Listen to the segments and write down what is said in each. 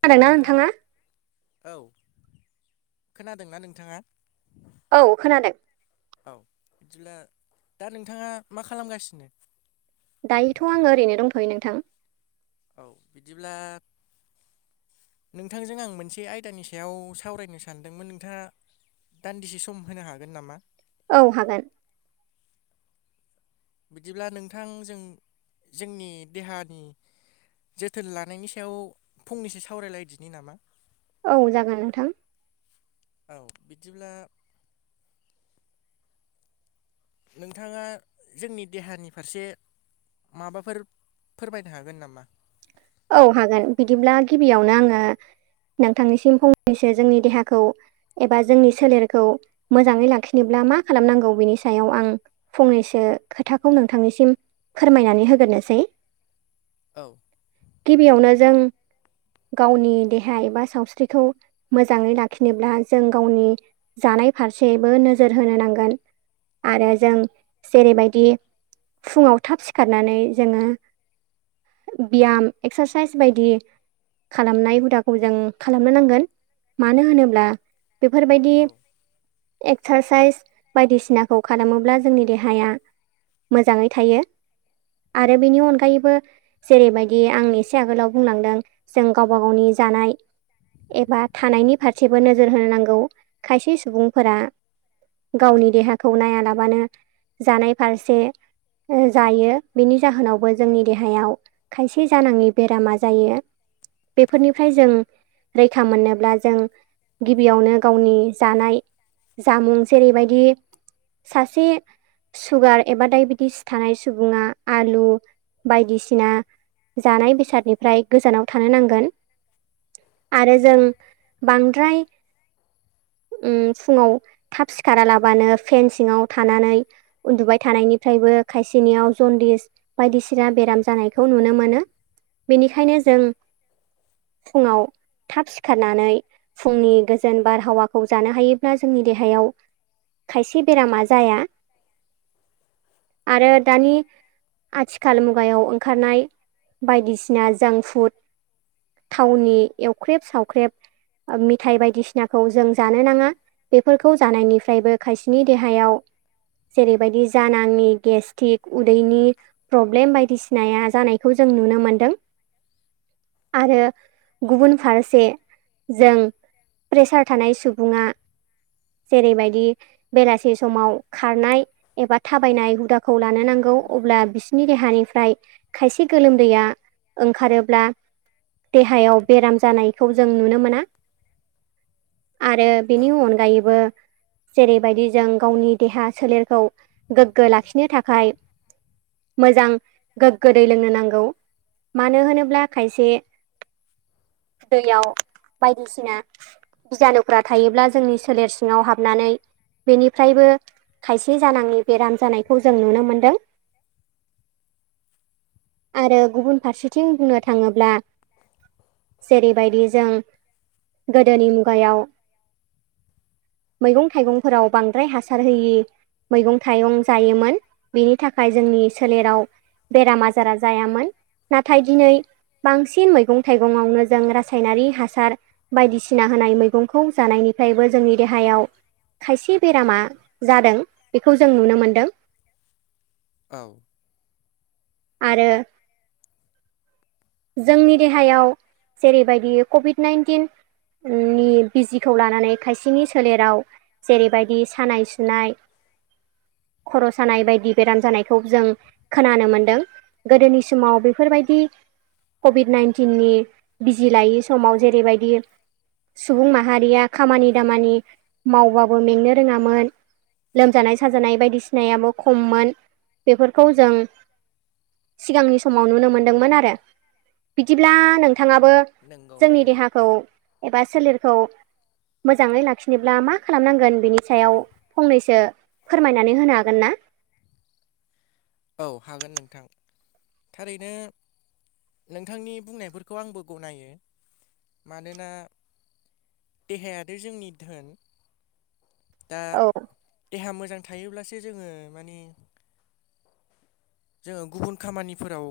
हेल' खोनादोंना नोंथां नोंथाङा? औ खोनादोंना नोंथाङा? औ खोनादों। औ बिदिब्ला दा नोंथाङा मा खालामगासिनो? दायोथ' आङो ओरैनो दंथ'यो नोंथां। औ बिदिब्ला नोंथांजों आं मोनसे आयदानि सायाव सावरायनो सानदोंमोन नोंथाङा दान्दिसे सम होनो हागोन नामा? औ हागोन बिदिब्ला नोंथां जों जोंनि देहानि जोथोन लानायनि सायाव फंनैसो सावरायलायदिनि नामा औ जागोन नोंथां। औ बिदिब्ला नोंथाङा जोंनि देहानि फारसे माबाफोर फोरमायनो हागोन नामा? औ हागोन बिदिब्ला गिबियावनो आङो नोंथांनिसिम फंनैसो जोंनि देहाखौ एबा जोंनि सोलेरखौ मोजाङै लाखिनोब्ला मा खालामनांगौ बिनि सायाव आं फंनैसो खोथाखौ नोंथांनिसिम फोरमायनानै होगोरनोसै औ। गिबियावनो जों गावनि देहा एबा सावस्रिखौ मोजाङै लाखिनोब्ला जों गावनि जानाय फारसेबो नोजोर होनो नांगोन आरो जों जेरैबायदि फुङाव थाब सिखारनानै जोङो बियाम एक्सारसाइस बायदि खालामनाय हुदाखौ जों खालामनो नांगोन मानो होनोब्ला बेफोरबायदि औ एक्सारसाइस बायदिसिनाखौ खालामोब्ला जोंनि देहाया मोजाङै थायो आरो बेनि अनगायैबो जेरैबायदि आं एसे आगोलाव बुंलांदों जों गावबा गावनि जानाय एबा थानायनि फारसेबो नोजोर होनांगौ खायसे सुबुंफोरा गावनि देहाखौ नाया लाबानो जानाय फारसे ओ जायो बिनि जाहोनावबो जोंनि देहायाव बि जानांङि बेरामा जायो बेफोरनिफ्राय जों रैखा मोनोब्ला जों गिबियावनो गावनि जानाय जामुं जेरैबायदि सासे सुगार एबा डाइबेटिस थानाय सुबुङा आलु बायदिसिना जानाय बेसादनिफ्राय गोजानाव थानो नांगोन आरो जों बांद्राय उम फुङाव थाब सिखारालाबानो फेनसिङाव थानानै उन्दुबाय थानायनिफ्रायबो खायसेनियाव जन्दिस बायदिसिना बेराम जानायखौ नुनो मोनो। बिनिखायनो जों फुङाव थाब सिखारनानै फुंनि गोजोन बारहावाखौ जानो हायोब्ला जोंनि देहायाव खायसे बेरामा जाया आरो दानि आथिखाल मुगायाव ओंखारनाय बायदिसिना जांक फुड थावनि एवख्रेब सावख्रेब ओ मिथाइ बायदिसिनाखौ जों जानो नाङा बेफोरखौ जानायनिफ्रायबो खायसेनि देहायाव जेरैबायदि जानाङि गेस्टिक उदैनि प्रब्लेम बायदिसिनाया जानायखौ जों नुनो मोनदों। आरो गुबुन फारसे जों प्रेसार थानाय सुबुङा जेरैबायदि बेलासे समाव खारनाय एबा थाबायनाय हुदाखौ लानो नांगौ अब्ला बिसोरनि देहानिफ्राय खायसे गोलोमदैया ओंखारोब्ला देहायाव बेराम जानायखौ जों नुनो मोनो। [inaudible] आरो औ बेनि अनगायैबो जेरैबायदि जों गावनि देहा सोलेरखौ गोग्गो लाखिनो थाखाय मोजां गोग्गो दै लोंनो ना गौ मानो होनोब्ला खायसे दैयाव बायदिसिना बिजानुफ्रा थायोब्ला जोंनि सोलेर सिङाव हाबनानै बेनिफ्रायबो खायसे जानाङनि बेराम जानायखौ जों नुनो मोनदों। आरो गुबुन फारसेथिं बुंनो थाङोब्ला जेरैबायदि जों गोदोनि मुगायाव मैगं थाइगंफोराव बांद्राय हासार होयि मैगं थाइगं जायोमोन बेनि थाखाय जोंनि सोलेराव बेरामा ज बारा जायामोन नाथाय दिनै बांसिन मैगं थाइगंावनो जों रासायनारि हासार बायदिसिना होनाय मैगंखौ जानायनिफ्रायबो जोंनि देहायाव खायसे बेरामा जादों बेखौ जों नुनो मोनदों औ आरो जोंनि देहायाव जेरैबायदि कभिड नाइन्टिन नि बिजिखौ लानानै खायसेनि सोलेराव जेरैबायदि सानाय सुनाय खर' सानाय बायदि बेराम जानायखौ जों खोनानो मोनदों गोदोनि समाव बेफोरबायदि कभिड नाइन्टिननि बिजि लायि समाव जेरैबायदि सुबुं माहारिया खामानि दामानि मावबाबो मेंनो रोङामोन। लोमजानाय साजानाय बायदिसिनायाबो खममोन बेफोरखौ जों सिगांनि समाव नुनो मोनदोंमोन आरो। बिदिब्ला नोंथाङाबो नंगौ जोंनि औ देहाखौ एबा सोलेरखौ मोजाङै लाखिनोब्ला मा खालामनांगोन बेनि सायाव फंनैसो फोरमायनानै होनो हागोन ना औ हागोन नोंथां थारैनो नोंथांनि बुंनायफोरखौ आंबो गनायो मानोना देहायाथ जोंनि धोन दा औ देहा मोजां थायोब्लासो जोङो माने जोङो गुबुन खामानिफोराव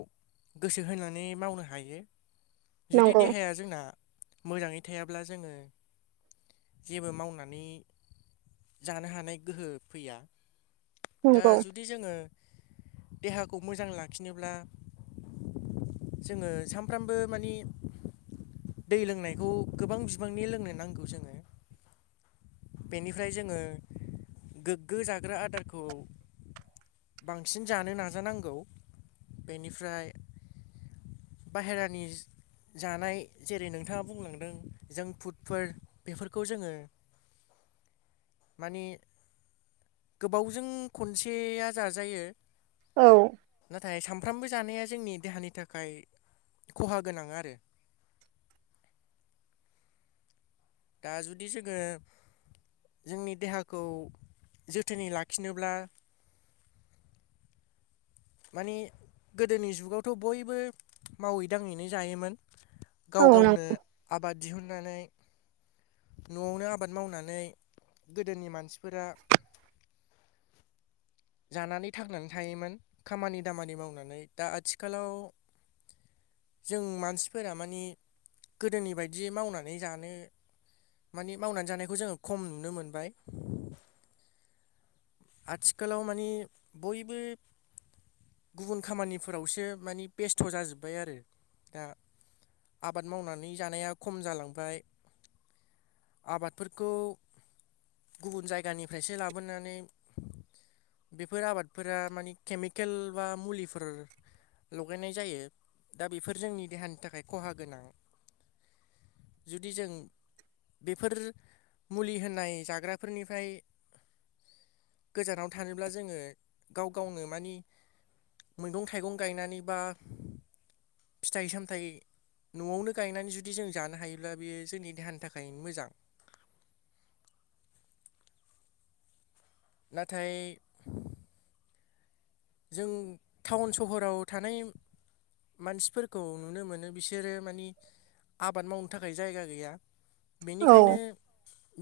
गोसो होनानै मावनो हायो जुदि नंगौ देहाया जोंना मोजाङै थायाब्ला जोङो जेबो मावनानै जानो हानाय गोहो फैया दा नंगौ जुदि जोङो देहाखौ मोजां लाखिनोब्ला जोङो सानफ्रामबो माने दै लोंनायखौ गोबां बिबांनि लोंनो नांगौ जोङो बेनिफ्राय जोङो गोग्गो जाग्रा आदारखौ बांसिन जानो नाजानांगौ बेनिफ्राय बाहेरानि जानाय जेरै नोंथाङा बुंलांदों जों फुडफोर बेफोरखौ जोङो माने गोबावजों खनसेया जाजायो। औ। नाथाय सामफ्रामबो जानाया जोंनि देहानि थाखाय खहा गोनां आरो। दा जुदि जोङो जोंनि देहाखौ जोथोनै लाखिनोब्ला माने गोदोनि जुगावथ' बयबो मावै दाङैनो जायोमोन। औ गाव नं गावनो आबाद दिहुननानै न'आवनो आबाद मावनानै गोदोनि मानसिफोरा [inaudible] जानानै थांनानै थायोमोन खामानि दामानि मावनानै दा आथिखालाव जों मानसिफोरा मानि गोदोनि बायदि मावनानै जानो माने मावनानै जानायखौ जोङो खम नुनो मोनबाय। आथिखालाव माने बयबो गुबुन खामानिफोरावसो मानि बेस्थ' जाजोब्बाय आरो दा आबाद मावनानै जानाया खम जालांबाय। आबादफोरखौ गुबुन जायगानिफ्रायसो लाबोनानै बेफोर आबादफोरा मानि केमिकेल बा मुलिफोर लगायनाय जायो दा बेफोर जोंनि देहानि थाखाय ख'हा गोनां। जुदि जों बेफोर मुलि होनाय जाग्राफोरनिफाय गोजानाव थानोब्ला जोङो गाव गावनो मानि मैगं थाइगं गायनानै बा फिथाइ सामथाइ न'आवनो गायनानै जुदि जों जानो हायोब्ला बियो जोंनि देहानि थाखायनो मोजां। नाथाय जों थाउन सहराव थानाय मानसिफोरखौ नुनो मोनो बिसोरो मानि आबाद मावनो थाखाय जायगा गैया औ बेनिखायनो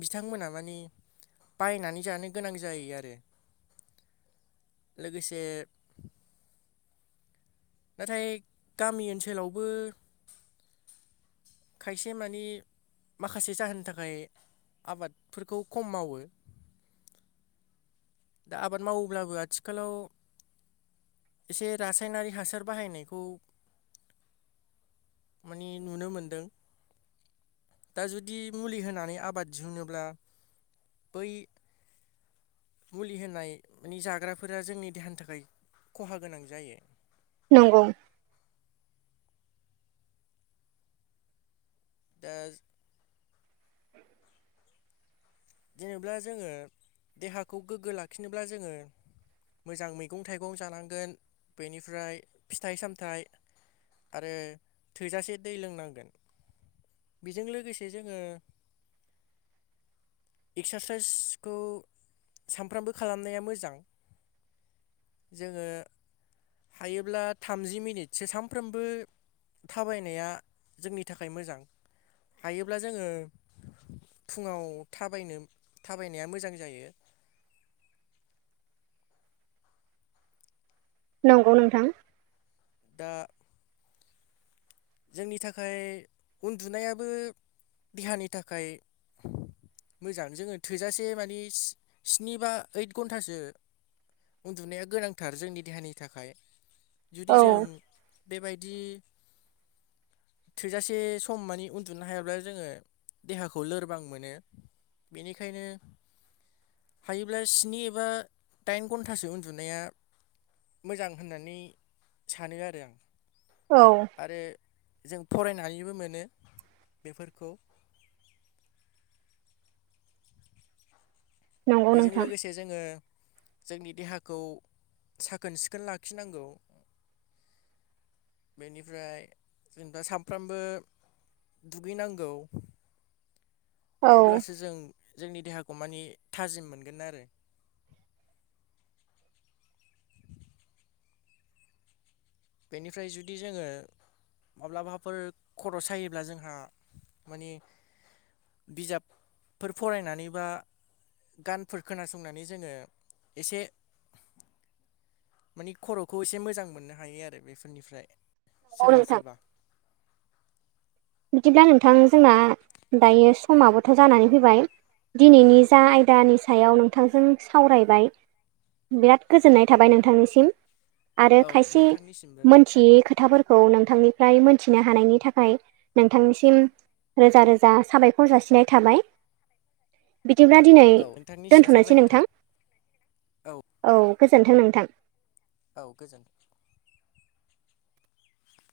बिथांमोना माने बायनानै जानो गोनां जायो आरो। [inaudible] लोगोसे नाथाय गामि ओनसोलावबो खायसे मानि माखासे जाहोननि थाखाय आबादफोरखौ खम मावो। दा आबाद मावोब्लाबो आथिखालाव एसे रासायनारि हासार बाहायनायखौ माने नुनो मोन्दों। दा जुदि मुलि होनानै आबाद दिहुनोब्ला बै मुलि होनाय मानि जाग्राफोरा जोंनि देहानि थाखाय ख'हा गोनां जायो। नंगौ। दा जेनेब्ला जोङो देहाखौ गोग्गो लाखिनोब्ला जोङो मोजां मैगं थाइगं जानांगोन बेनिफ्राय फिथाइ सामथाइ आरो थोजासे दै लोंनांगोन बेजों लोगोसे जोङो एक्सासाइसखौ सानफ्रामबो खालामनाया मोजां। जोङो हायोब्ला थामजि मिनिटसो सानफ्रोमबो थाबायनाया जोंनि थाखाय मोजां। हायोब्ला जोङो फुङाव थाबायनो थाबायनाया मोजां जायो। नंगौ नोंथां। दा जोंनि थाखाय उन्दुनायाबो देहानि थाखाय मोजां जोङो थोजासे मानि स्नि बा ओइद घन्टासो उन्दुनाया गोनांथार जोंनि देहानि थाखाय जुदि औ जों बेबायदि थोजासे सम मानि उन्दुनो हायाब्ला जोङो देहाखौ लोरबां मोनो। बेनिखायनो हायोब्ला स्नि एबा दाइन घन्टासो उन्दुनाया मोजां होननानै सानो आरो आं औ आरो जों फरायनानैबो मोनो बेफोरखौ नंगौ बेजों नोंथां लोगोसे जोङो जोंनि देहाखौ साखोन सिखोन लाखिनांगौ बेनिफ्राय जों दा सामफ्रामबो दुगैनांगौ औ अब्लासो जों जोंनि देहाखौ मानि‌ थाजिम मोनगोन आरो बेनिफ्राय जुदि जोङो माब्लाबाफोर खर' सायोब्ला जोंहा माने बिजाबफोर फरायनानैबा गानफोर खोनासंनानै जोङो एसे मानि खर'खौ एसे मोजां मोननो हायो आरो बेफोरनिफ्राय नंगौ सोरबा नोंथां सोरबा बिदिब्ला नोंथां जोंना दायो समाबोथ' जानानै फैबाय दिनैनि जा आयदानि सायाव नोंथांजों सावरायबाय बिराद गोजोननाय थाबाय नोंथांनिसिम आरो औ खायसे नोंथांनिसिमबो मोनथियै खोथाफोर खौ नोंथांनिफ्राय मोनथिनो हानायनि थाखाय नोंथांनिसिम रोजा रोजा साबायखर जासिनाय थाबाय बिदिब्ला दिनै औ नोंथांनिसिमबो दोनथ'नोसै साबायखर नोंथां थाबाय औ गोजोनथों नोंथां औ गोजोन